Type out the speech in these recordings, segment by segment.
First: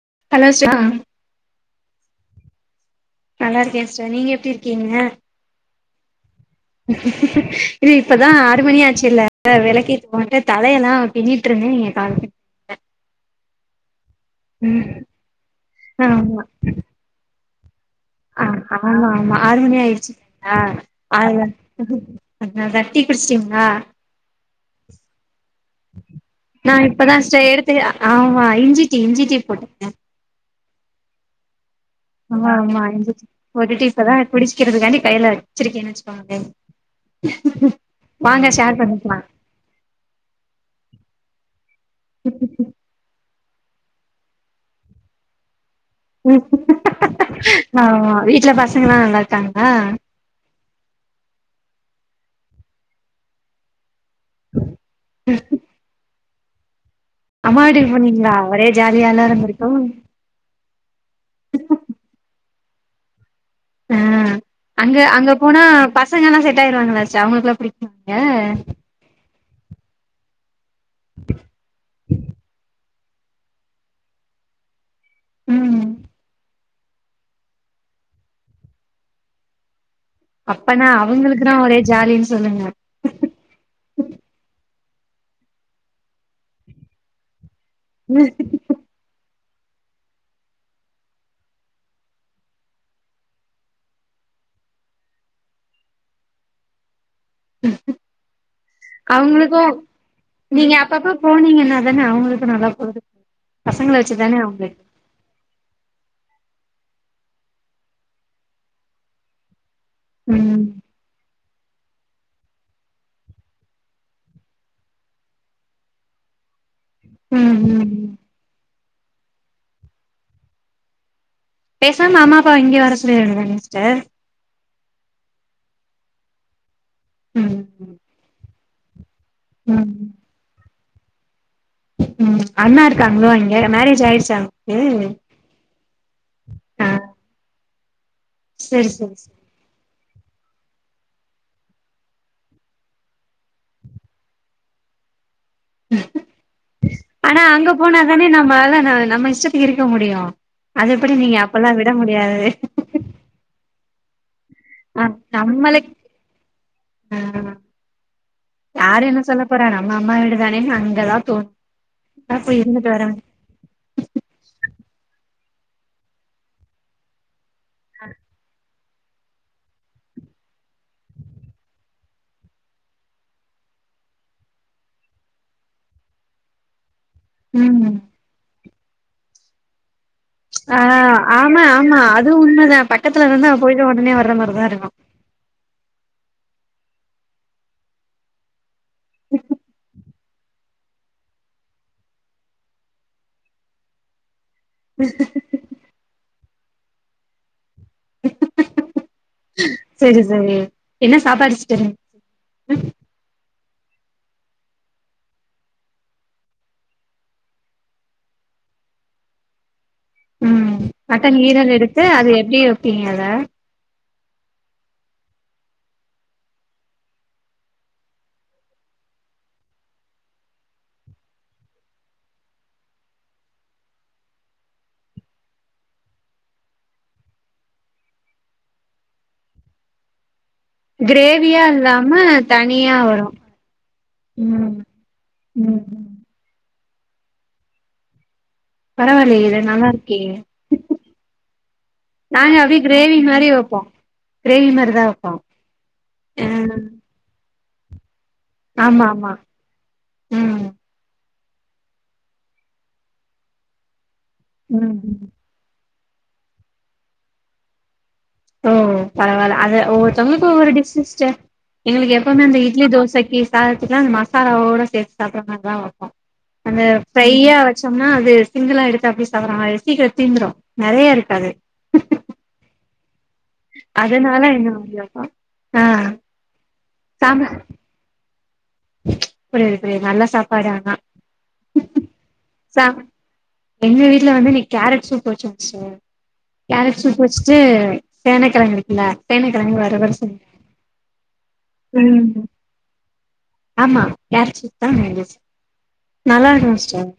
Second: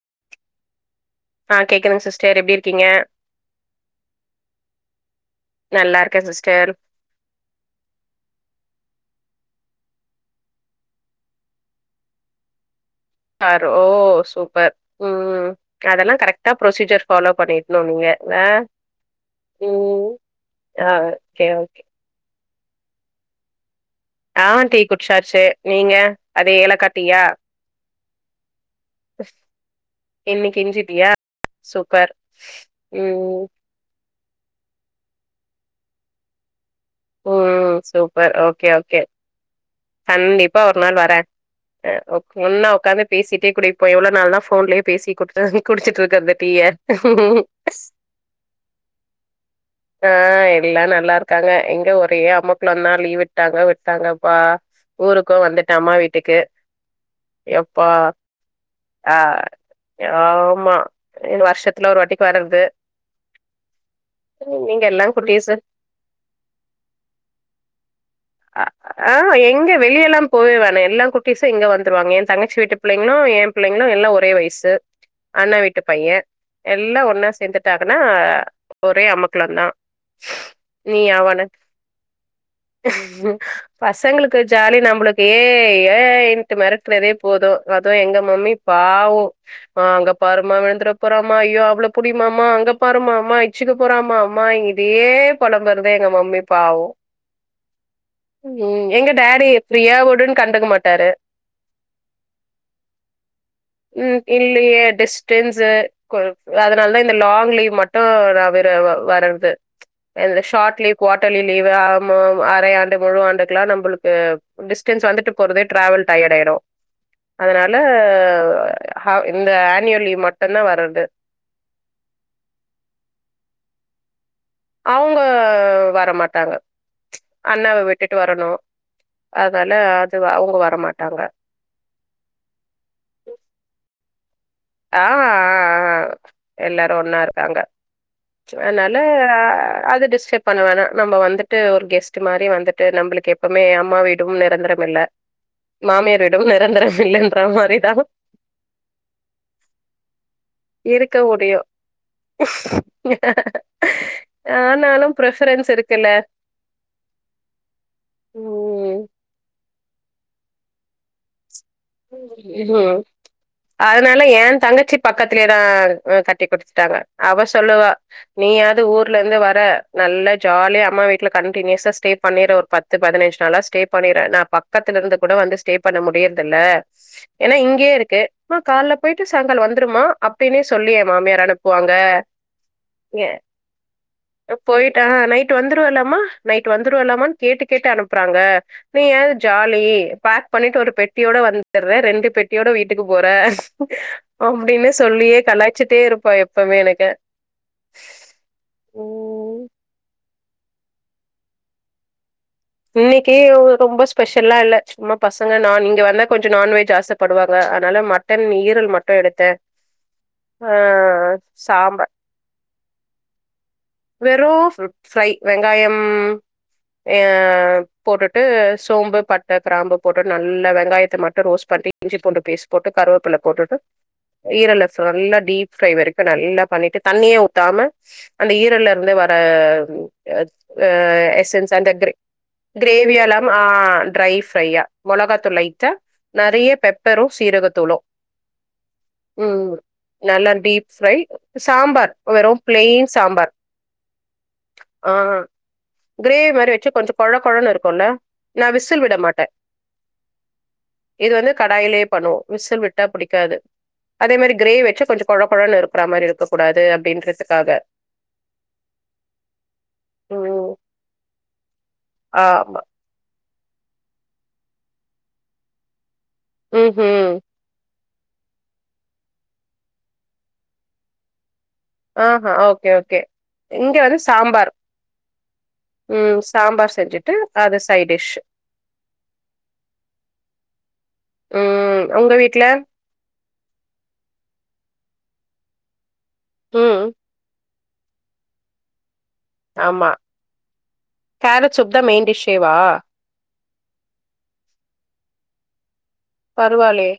[unintelligible] ஆ கேக்குதுங்க சிஸ்டர் எப்படி இருக்கீங்க நல்லா இருக்கேன் சிஸ்டர் நீங்க எப்படி இருக்கீங்க நல்லா இருக்கன் சிஸ் இது இப்பதான் ஆறு மணியா ஆச்சுல்ல விளக்கியேத்தி போட்டு தலையெல்லாம் பின்னிட்டு இருந்தே நீங்க கால ஆ ஓ சூப்பர் உம் அதெல்லாம் கரெக்டா ப்ரொசீஜர் ஃபாலோ பண்ணிரு ஆஹ் ஆமா ஆமா ஆறு மணி ம் ஆயிடுச்சுங்களா ஆ ஓகே ஓகே அதனாலதா டீ குடிச்சிட்டீங்களா ஆ டீ குடிச்சாச்சு நீங்க அது நான் ஏலக்கா டீயா இப்பதான் சிஸ்டர் எடுத்து ஆமா இஞ்சிட்டி இஞ்சிட்டி போட்டுருக்கேன் இன்னைக்கி இஞ்சிட்டீயா ஆமா ஆமா இஞ்சிட்டீ போட்டுட்டு இப்பதா குடிக்கிறதுக்காண்டி கையில வச்சுருக்கேன்னு வச்சுக்கோங்களே ம் சூப்பர் வாங்க ஓகே ஷேர் ஓகே பண்ணிக்லா கண்டிப்பா ஒரு நாள் வரே அ ஒன்னா உக்காந்து பேசிட்டு டீ குடிப்போ எவ்ளோ நாள் தா போன்லயே பேசி குடுத்து குடிச்சுட்டு இருக்குறது டீய ஆமா வீட்ல பசங்கல்லாம் நல்லா இருக்காங்களா அ அ எல்லா நல்லா இருக்காங்க எங்க ஒரே அமக்ளோந்தா லீவ் விட்டாங்க விட்டாங்கப்பா ஊருக்கூ வந்துட்டே அம்மா வீட்டுக்கு அம்மா எப்பா வீட்டுக்கு போனீங்களா ஒரே ஆ ஜாலியால இருந்திருக்கு ஆமா இன்னு வருஷத்துல ஒரு வாட்டிக்கு வர்றது ஆ நீங்க அங்க எல்லா அங்க குட்டீஸு போனா பசங்க எல்லாம் செட் ஆயிருவாங்களாச்சு அவுங்களுக்கெல்லா புடிக்குமா அ ஆ எங்க வெளியெல்லா போயவானே எல்லா குட்டிஸூ இங்க வந்துருவாங்க ஏ தங்கச்சி வீட்டு புள்ளைங்களு ஏ புள்ளைங்களு எல்லா ஒரே வயசு அண்ணே வீட்டு ம் பையே எல்லா ஒன்னா சேந்துட்டாங்கன்னா ஒரே அமக்களந்தா அப்பன்னா நீ அவனு அவுங்களுக்குதா ஒரே ஜாலின்னு சொல்லுங்க பசங்களுக்கு ஜாலி நம்மளுக்கு ஏய் ஏய் இன்ட்டு மெறட்னதே போது அது எங்க மம்மி பாவோ ஆ அங்க பாருமா விழுந்துட போறாமா ஐயோ அவள புடிம்மா அம்மா அங்க பாருமா அம்மா இச்சுக்கு போறாமா அம்மா ம்மா இதையே பொலம்பரதுதா எங்க மம்மிப் பாவோ ம் எங்க டாடி அவுங்களுக்கும் ஃப்ரீயா விடுன்னு கண்டுக்க நீங்க மாட்டாரு அப்பப்ப போனீங்கன்னா தானே அவுங்களுக்கும் நல்லா போது ம் இல்லயே டிஸ்டன்ஸு கொலுப் அதுனால தா இந்த லாங் லீவ் மட்டு நா வெற வர்றது எந்த ம் ஷாட் லீவு குவாட்லி லீவு ஆமாம் அரை ஆண்டு முழு ஆண்டுகல்லா நம்மளுக்கு டிஸ்டன்ஸ் வந்துட்டு போறதே டிராவல் டையடாயிரு ம் அதுனால ம் ஹ இந்த ஆனியல் லீவு மட்டுந்தா வர்றது பேசாம அம்மா அப்பாவ இங்க வர சொல்லிட வேண்டியதுதா சிஸ்டர் அவுங்க வரமாட்டாங்க ம் அண்ணாவ விட்டுட்டு வரணு அதால ம் அது அவுங்க வரமாட்டாங்க ம் அண்ணா இருக்காங்களோ அங்க மேரேஜ் ஆயிருச்சா ஆ ஆ ஆ ஆ எல்லாரு ஒன்னா இருக்காங்க செரி அதுனால செரி அது டிஸ் பண்ண வேணா நம்ம வந்துட்டு ஒரு கெஸ்ட் மாரி வந்துட்டு நம்மளுக்கு எப்பவுமே அம்மா வீடும் நிரந்தரம் இல்ல மாமியார் வீடும் நெரந்தரோ ஆனா இல்லன்ற அங்க மாரிதா போனா தானே நம்மளால ந நம்ம இஷ்டத்துக்கு இருக்க முடியு அது எப்டி இருக்க நீங்க முடியு அப்பல்லா விட முடியாது அ ஆனாலு ப்ரிஃபரன்ஸ் நம்மளே இருக்குல்ல ஆ ஆ ம் யாரு என்ன சொல்ல போறா நம்ம அம்மா வீடுதானேனு அங்கதா தூங் அதுனால ஏ தங்கச்சி பக்கத் துலேதா கட்டி குடுத்துட்டாங்க அவ சொல்லுவா நீயாது ஊர் ட்டுல இருந்து வர நல்லா ஜாலியா அம்மா வீட்டுல கண்டனியூவஸா ஸ்டே பண்ணிடுவ ஒரு பத்து பதினஞ்சு நாளா ஸ்டே பண்ணி ணிற நா பக்கத்துல இருந்து கூட வந்து ஸ்டே பண்ண முடியுற்துல்ல ஏன்னா இங்கேயே ம் இருக்கு ஆ கால்ல பொயிட்டு சாயங்காலோ வந்துருமா அப்டினே ஆ சொல்லி ஏ மாமியார் ஆமா அனுப்புவாங்க ஆமா அது உண்மதா பக்கத்துல ஏ இருந்தா போயிட்டு ஒடனே வர்ற மாரிதா இருக்கு பொயிட்டா நைட் வந்துருவல்ல ம்மா நைட் வந்துருவலமான்னு கேட்டு கேட்டு அனுப்புறாங்க நீ ஏது ஜாலி பேக் பண்ணிட்டு ஒரு பெட்டியோட வந்துட்றே ரெண்டு பெட்டியோட வீட்டுக்கு போற அப்டின்னு சொல்லியே கலாய்ச்சிட்டே இருப்பா எப்பவுமே எனக்கு ம் சரி சரி என்ன சாப்பாடு சிஸ்டர் இன் இன்னைக்கி ரொம்ப ஸ்பெஷல்லா இல்ல சும்மா பசங்க நா நீங்க வந்தா கொஞ்சோ நான்வெஜ் ஆசப்படுவாங்க அதுனால மட்டன் ஈரல் மட்டு எடுத்தே ஆ ம் மட்டன் ஈரல் எடுத்து சாம்பார் அது எப்டி வப்பீங்க அத வெறு ப் ப்ஃரை வெங்காயம் எ போட்டுட்டு சோம்பு பட்ட கிராம்பு போட்டு நல்ல வெங்காயத்தை மட்டு ரோஸ் ப [unintelligible] இஞ்சி பூண்டு பேஸ் போட்டு கருவேப்பில போட்டுட்டு ஈரல நல்லா டீப் ரை வரைக்கு நல்லா பண்ணிட்டு தண்ணியே ஊத்தாம அந்த ஈ ரல்லருந்து வர கிரேவியா எசன்ஸ் அண்ட் இல்லாம [unintelligible] தனியா கிரேவிய வரு எல்லாம் ஆ ட்ரை ம் ப்ஃரையா மிளகாதூள் லைட்டா ம் நிறைய பெ பெறோ சீரக தூலோ [inaudible] பரவாயில்லையே இது நல்லாருக்கே நல்லா டீப் ஃப்ரை சாம்பார் வெறு நாங்க அப்டி பிளெயின் கிரேவி மாதிரி சாம்பார் வை ப்போ கிரேவி மாரிதா ஆ வப்போ கிரேவி மாரி ம் வச்சு கொஞ்சோ கொழ கொழன்னு இருக்குல்ல நா விசில் விட மாட்டே ம் இது வந்து கடாயிலேயே பண்ணுவோ விசில் விட்டா புடிக்காது அதே மாரி கிரேவி வச்சு ம் கொஞ்ச கொழ கொழன்னு இரு அப்புற மாரி இருக்க கூடாது. அப்டின்றதுக்காக ஓ பரவால அது ஒவ்வொருத்தவங்களுக்கு ஒவ்வொரு ம். டிஸ் சிஸ்டர் எங்களுக்கு எப்பவுமே அந்த ஆமா. இட்லி தோசைக்கு சாதத்துக்கலா அந்த மசாலாவோட சேத்து சாப்டுற மாரி தா வப் போ அந்த ம்ஹ்ம். ஃப்யா வச்ச ப்பனா அது சிங்கிளா எடுத்து அப்டியே சாப்டுற மாரி சீக்கிர தீந்துரு நெறையா இருக்காது. ஆஹ்ஹ ஓகே ஓகே இங்க வந்து அதனால இந்த சாம்பார் மாரி வைப்போ ஆ ம் சாம்பார் செஞ்சுட்டு அது சை டிஷ் புரியிது புரியிது நல்ல சாப்பாடு ஆனா ம். உங்க வீட்ல? ச எங்க வீட்ல வந்து நீ கேரட்ஸு [unintelligible] கேரட் ம். சூப் வச்சுட்டு சேனக்கெழங்கு இருக்குல சேனகெழங்கு வருவ ஆமா. சே கேரட் சூப் தான் மெயின் டிஷ்ஷேவா? [unintelligible] ஆமா யார் சுத்தா வேந்துச்சு பரவாலையே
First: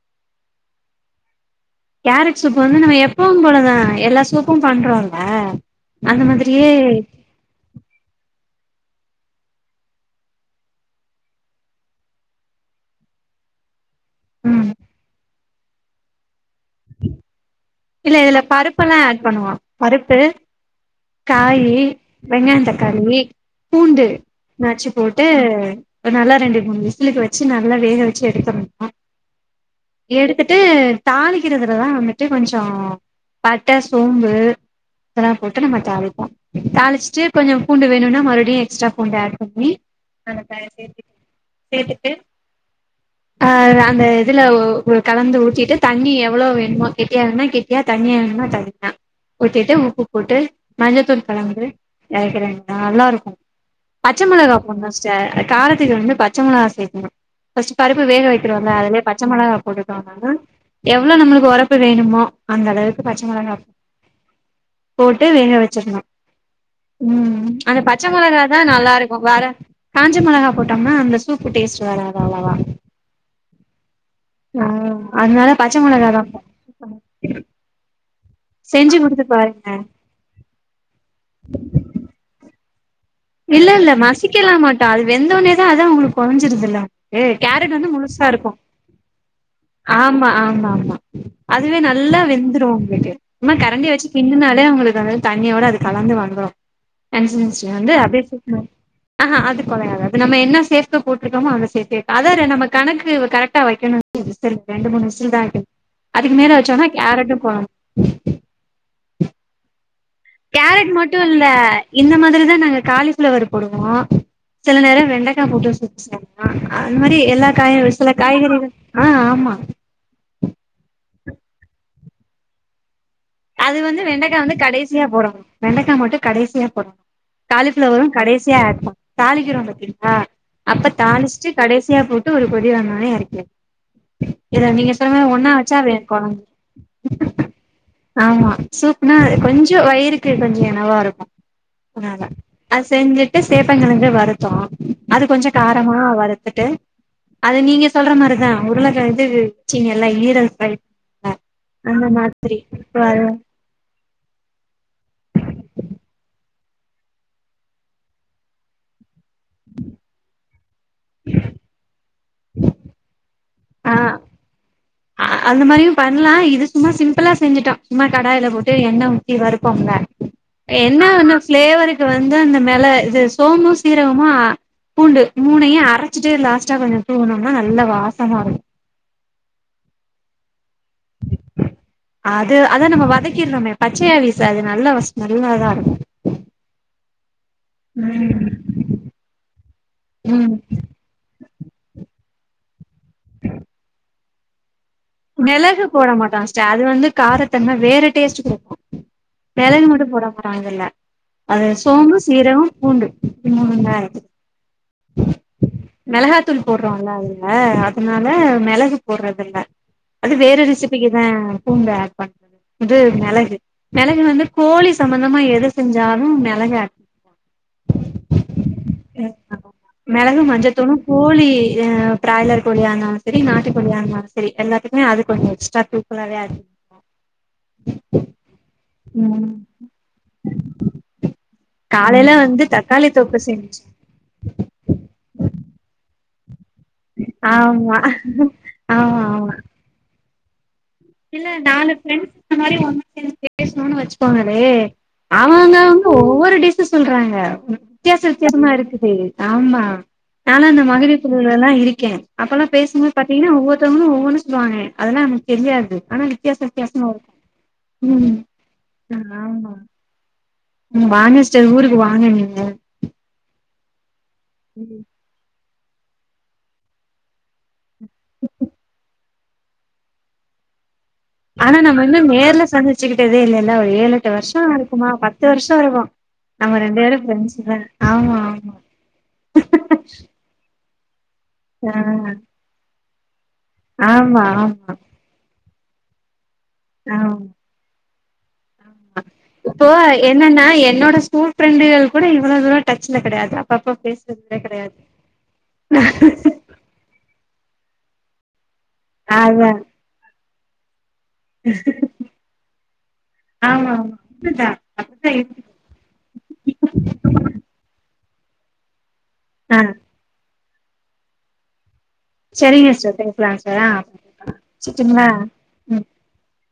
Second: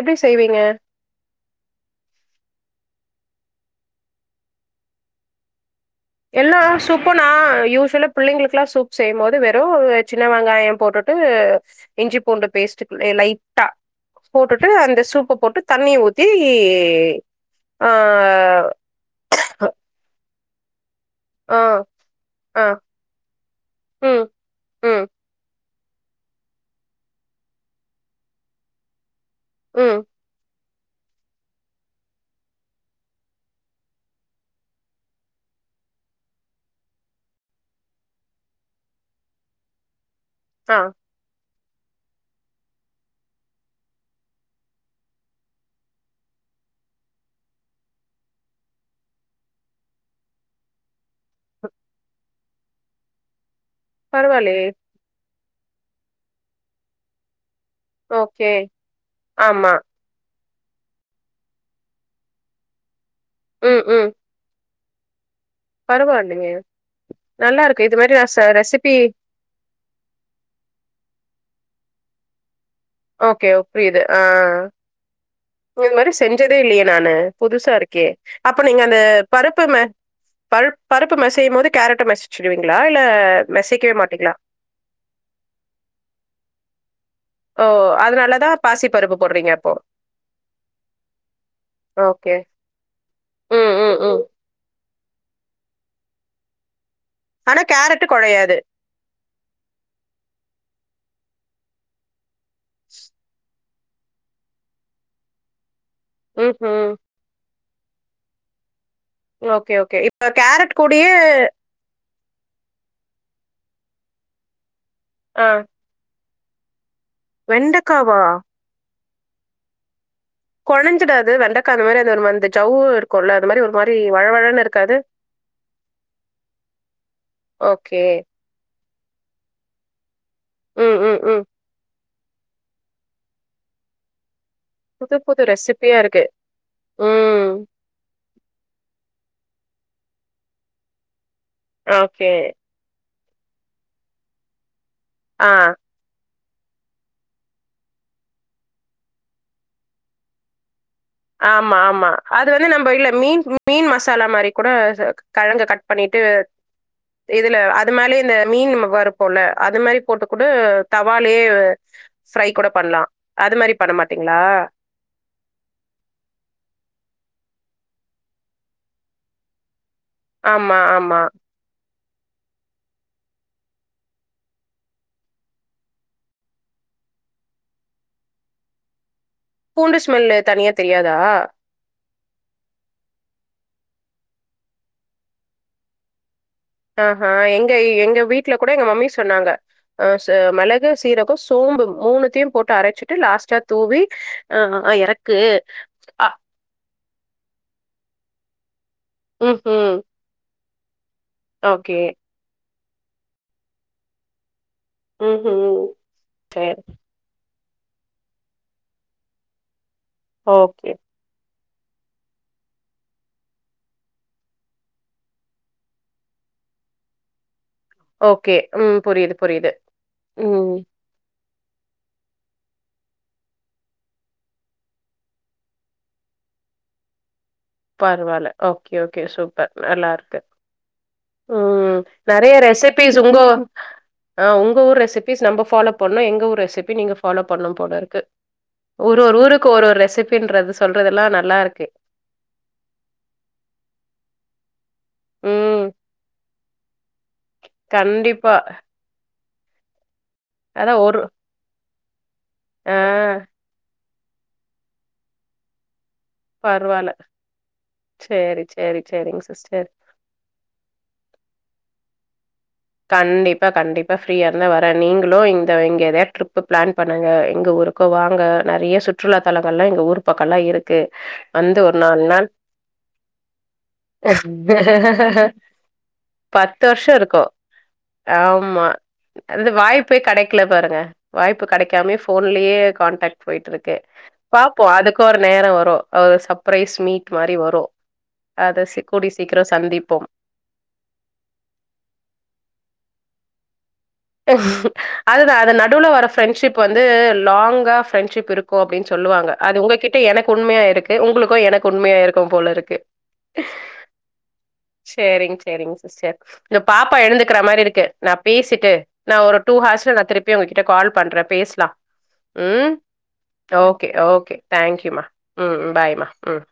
எப்டி செய்வீங்க கேரட் சூப் வந்து நம்ம எப்பவு போலதா எல்லா சூப்பும் பண்றோல எல்லா சூப்பனா யூஸ்வலா பிள்ளைங்களுக் லா சூப் செய்யு போது வெறு சின்ன வெங்காய போட்டுட்டு இஞ்சி பூண்டு பேஸ்டு லைட்டா போட்டுட்டு ம் அந்த சூப்ப போட்டு தண்ணி ஊத்தி ஆ இல்ல இதுல பருப்பெல்லா ஆட் பண்ணுவோ பருப்பு ஆ காயி வெங்காய ஆ தக்காளி பூண்டு ம் நச்சு ம் போட்டு ஒரு நல்லா ரெண்டு மூணு விசலுக்கு வச்சு நல்லா வேக வச்சு எடுத்துறணு ம் எடுத்துட் ட்டு தாளிக்கிறதுலதா வந்துட்டு கொஞ்ச பட்ட சோம்பு தல்லா போட் டு நம்ம தாளிப்போ தாளிச்சுட்டு கொஞ்ச பூண்டு வேணுனா மறுபடியு எக்ஸ்ட்ரா பூண்ட ஆட் பண்ணி ஆனக்காய ஆ சேத்துக் சேத்துட்டு ஆஹ் அ அந்த இதுல ஊ கலந்து ஊத்திட்டு தண்ணி எவளோ வேணுமோ கெட்டியா வேணுனா கெட்டியா தண்ணியா வேணுனா த [unintelligible] ஊத்திட்டு உப்பு போட்டு மஞ்சத்தூள் கலந்து எறக்கிற [unintelligible] நல்லா இருக்கு பச்ச மொளகா பரவாயில்லயே போட்ணு சிஸ்டர் காரத்துக்கு வந்து பச்ச மொளகா சேக்கணு ஃபஸ்ட்டு பருப்பு வேக ஓகே வக்கிறோல அதுலயே பச்ச மொளகா ஆமா போட்டுட்டோ [unintelligible] எவ்ளோ நம்மளுக்கு ஒரப்பு வேணுமோ அந்த அளவுக்கு பச்ச மொளகா ம் ம் போட் ட்டு வேக வச்சுறணு பரவாயில்லயே ம் நல்லா அந்த இருக்கு இது பச்ச மாரி நான் ச மொளகா தான் ரெசிபி நல்லா இருக்கு வேற காஞ்ச மொளகா போட்டோம்னா அந்த சூப்பு டேஸ்ட் வராது அவ்ளவா ஓகே ஓ புரியது ஆ அதனால பச்ச இது மொளகா மாரி தா செஞ்சதே இல்லையே நானு புதுசா இருக்கே அப்ப நீங்க செஞ்சு அந்த குடுத்து பருப்பு பாருங்க மே பருப் பருப்பு மசையு போது காரட்டு மசுச்சுடுவீங்களா இல்ல இல்ல மசிக்கலா மாட்டோ அது வெந்தோனேதா அதா உங்களுக்கு கொழஞ்சிருதுல்ல ஏ ஓ கேரட் வந்து முழுசா அதனாலதா இருக்கு பாசி பருப்பு போடுறீங்க அப்போ ஆமா ஆமா ஆமா அதுவே நல்லா ஓகே வெந்துரு உங்களுக்கு சுமா ம் கரண்டிய ம் வச்சு ம் கிண்டுனாலே அவங்க களுக்கு அந் மாரி தண்ணியோட அது கலந்து வந்துரு ஆனா என்ஷுரன்ஸ்ல வந்து [unintelligible] கேரட்டு கொழையாது ஆஹா அது கொடையாது அது நம்ம என்ன சேத்து போட்ருக்கோமோ அத சேத்தே அ வேற நம்ம கணக்கு கரெக்டா வைக்கணு [unintelligible] ரெண்டு மூணு விசில் தா வைக்கணு அதுக்கு மேல ம்ஹூம் வச்சோன்னா காரட்டு போகனு ஓகே ஓகே இப்ப கேரட் காரட் கூடயே மட்டு இல்ல இந்த மாதிரிதா நாங்க காலி ஃபிளவர் போடுவோ சில நேர ஆ. வெண்டக்கா போட்டு சூப் சாப்டா ஆ அந்த மாரி எல்லா காயு ஒரு சில வெண்டைக்காவா? காய்கறிகள் ஆ ஆமா கொழஞ்சிடாது வெண்டக்கா அந்த மாரி அந்த நம்ம அந்த ஜவ் அது வந்து வெண்டக்கா வந்து கடைசியா போடணு வெண்டக்கா மட்டு கடைசியா போட காலி ஓகே. ஃப்ளவரு கடைசியா ஆட் ப தாளிக்கிறோ பாத்தீங்களா அப்ப ம், ம், ம். தாளிச்ட்டு கடைசியா போட் டு ஒரு கொதி வந்த ஒனே எறக்கிர் இத நீங்க சொன்ன புது மா புது ஒன்னா வச்சா வெ ரெசிபியா கொ இருக்கு. ம். ஆமா சூப்னா அ கொஞ்சொ வயிறுக்கு கொஞ்ச எனவா இருக்கு அதா அதா ஓகே. அது செஞ்சுட்டு சேப்பங்கெழங்க வறுத்தோ அது கொஞ்ச ஆ. காரமா வறுத் துட்டு அது நீங்க சொல்ற மாரிதா உருளைக்கெழங்கு வ் வெச்சீங்கல்ல [unintelligible] ஆமா ஆமா அது வந்து நம்ப இல்ல மீன் மீன் மசாலா மாரி கூட செ கெழங்க கட் பண்ணிட்டு இதுல அது மேல இந்த மீன் வறுப்போல்ல அது மாரி போட்டுக்கூட வந்து தவாலேயே ஃப்ரை கூட பண்லா அது மாரி பண்ண மாட்டீங்களா அ அந்த மாரியு பண்லா இது சும்மா சிம்பிளா செஞ்சுட்டோ சும்மா கடாயில போட்டு எண்ண ஊத்தி வறுப்போம்ல ஆமா, என்ன ஆமா. என்ன ஃபிளேவருக்கு வந்து அந்த மேல இது சோம்பு சீரகமு அ பூண்டு மூணையு அரச்சுட்டு லாஸ்ட்டா கொஞ்ச தூவுணோனா நல்லா வாசம் வரு பூண்டு ஸ்மெல்லு தனியா தெரியாதா அது அதா நம்ம வதக்கிட்றோமே பச்சையா வீசாது நல்ல வாஸ் ஸ்மெல்லாதா இருக்கு அஹ்ஹ எங்க எங்க வீட்ல கூட எங்க மம்மி சொன்னாங்க அ ச ம் மெளகு சீரகொ ச் சோம்பு மூணுத்தையு போட்டு அரச்சிட்டு லாஸ்டா தூவி ஆ மெளகு போட மாட்டாங்க சிஸ்ட அது வந்து காரத்தன்ம வேற டேஸ்ட்டு குடுக்கு மெளகு ம்ஹ்ம். மட்டு போட கூடாதுல அது ஓகே. சோம்பு சீரகொ பூண்டு இப்டி மூண் இதா இருக்கு ம்ஹ்ம். மெளகாத்தூள் சரி. போடுறோல்ல அதுல அ அதுனால மெளகு போடுறதில்ல அது வேற ஓகே. ரெசிபிக்குதா பூண்ட ஆட்பண் இது மெளகு மெளகு வந்து கோழி சம்பந்தமா எது செஞ்சாலு மெளகு ஆட் அ ஓகே ம் புரியுது புரியுது மெளகு மஞ்ச ம். தூள் உப்பு கோழி அ பிராய்லர் கோழியா இருந்தாலு சரி நாட்டு கோழியா இருந்தாலு சரி எல்லாத்துக்குமே அது கொஞ்ச எக்ஸ்ட்ராதூக்கலா கெடையாது பரவால்ல ஓகே ஓகே சூப்பர் நல்லா இருக்கு ம் காலையில நெறைய வந்து தக்காளி ரெசிபீஸ் தொக்கு உங்க செஞ்சே ஆ உங்க உங்க ஊர் ரெசிபீஸ் நம்ப ஃபாலோ பண்ணு எங்க ஊர் ரெசிப் பி நீங்க ஃபாலோ பண்ணு போல ஆமா இருக்கு ஒரு ஆமா ஒரு ஆமா ஊருக்கு ஒரு ஒரு ரெசிப் இல்ல நாலு ஃபரெண்ட்ஸ் அது மாரி ஒண்ணா சேந்து பேச்ணுனு வச்சுக்கோங்கேளே அவங்க ம். அவங்க ஒவ்வொரு டிஷ் சொல்றாங்க வித்தியாச கண்டிப்பா. வித்தியாசமா இருக்குது ஆமா நாலா அந்த அதான் ஒரு மகளிர்குழுவுள எல்லா இருக்கே அப்ப எல்லா ஆ பேசும்போது பாத்தீங்கன்னா ஒவ்வொத்தவங்களுமக்ஷ ஒவ் உன்ஸ் ஜாயின் ஆய் அதெல்லா நமக்கு தெரியாது ஆனா வித்தியாச வித்தியாசமா பரவால்ல வரு ம் சேரி சேரி சேரிங் ஆமா சிஸ்டர் வானஸ்டர் ஊருக்கு வாங்க நீங்க கண்டிப்பா கண்டிப்பா ஃப்ரீயா இருந்தா வரே நீங்களு எங் இந்த இங்கேதையா ட்ரிப்பு பிளான் பண்ணுங்க எங்க ஊருக்கு வாங்க நறைய சுற்றுலாத்தலங்கள்லா எங்க ஊர் பக்கம்லா இருக் கு ஆனா வந்து ஒரு நம்ம இன்னு நாலு நாள் நேர்ல சந்திச்சுக்கிட்டதே இல்லல்ல ஒரு ஏழு எட்டு வருஷோ இருக்குமா பத்து வருஷோ இருக்கு நம்ம பத்து ரெண்டு வருஷ பேரு இருக்கு ஃப்ரெண்ட்ஸ் தா ஆமா அந்த வாய்ப்பே கடைக்கல பாருங்க வாய்ப்பு கடைக்காமே ஆ போன்லயே கான்டாக்ட் போயிட்டு இருக்கு ஆமா ஆமா பாப்போ அதுக்கு ஒரு நேர வரு சப்ரைஸ் ஆ மீட் மாரி வரு அத சி கூடிய சீக்கிரோ இப்போ சந்திப்போ என்னன்னா என்னோட ஸ்கூல் ஃப்ரெண்டுகள் கூட இவ்வளவு டச்ல கடையாது அப்பப்ப பேசுறதுல கெடையாது அதுதா அது நடுவுல அதா வர ஃப்ரெண்ட்ஷிப் வந்து லாங்கா ஃப்ரெண்ட்ஷிப் இருக் கு அப்டின்னு சொல்லுவாங்க ஆமா அது உங்ககிட்ட எனக்கு உண்மையா இருக்கு உங்களுக்கு எனக்கு உண்மையா இருக்கு போல இருக்கு ஆமா உண்மதா அப்டிதா இருக்குது செரிங்செரிங் சிஸ்டர் இந்த பாப்பா எழுந்துக்கற மாரி இருக்கு நான் பேசிட்டு நான் ஒரு டூ ஆ ஹார்ஸ்ல நான் திருப்பி உங்ககிட்ட கால் பண்ற பேசலா சரிங்க ம் சார் பேசலா சார் ஆ ஓகே ஓகே தேங்க்யூமா வச்சுட்டுங்களா ம் பாய்மா ம்